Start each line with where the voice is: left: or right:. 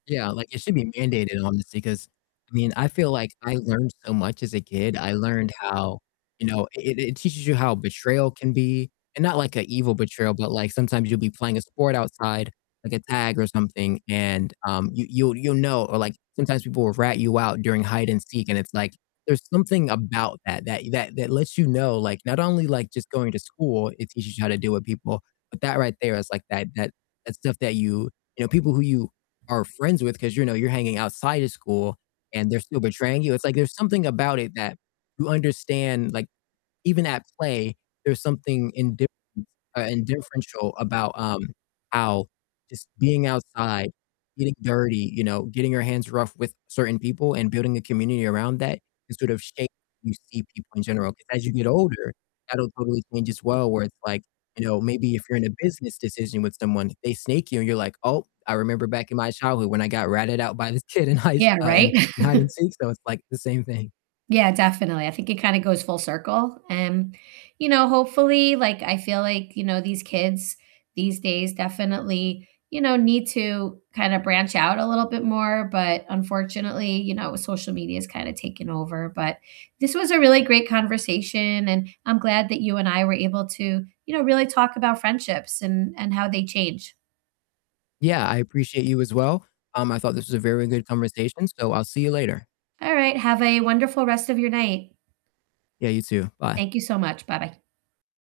left: Yeah, like, it should be mandated honestly, 'cause I mean, I feel like I learned so much as a kid, I learned how, you know, it it teaches you how betrayal can be and not like a evil betrayal, but, like, sometimes you'll be playing a sport outside, like a tag or something, and, um, you you'll you'll know, or, like, sometimes people will rat you out during hide and seek, and it's, like, there's something about that that that that lets you know, like, not only, like, just going to school, it teaches you how to deal with people, but that right there is, like, that that, that stuff that you you know, people who you are friends with 'cause you know you're hanging outside of school, and they're still betraying you, it's, like, there's something about it that you understand, like, even at play, there's something indifference uh, and differential about, um, how just being outside, getting dirty, you know, getting your hands rough with certain people and building a community around that can sort of shape how you see people in general. 'Cause as you get older, that'll totally change as well, where it's like, you know, maybe if you're in a business decision with someone, they snake you and you're like, "Oh, I remember back in my childhood when I got ratted out by this kid in high s
right: Yeah,
left: uh,
right: right.
left: in hide and seek," so it's, like, the same thing.
right: Yeah, definitely, I think it kinda goes full circle, um, you know, hopefully like, I feel like, you know, these kids these days definitely, you know, need to kinda branch out a little bit more, but unfortunately, you know, social media's kinda taken over, but this was a really great conversation, and I'm glad that you and I were able to, you know, really talk about friendships and and how they change.
left: Yeah, I appreciate you as well, um, I thought this was a very good conversation, so I'll see you later.
right: All right, have a wonderful rest of your night.
left: Yeah, you too, bye.
right: Thank you so much, bye-bye.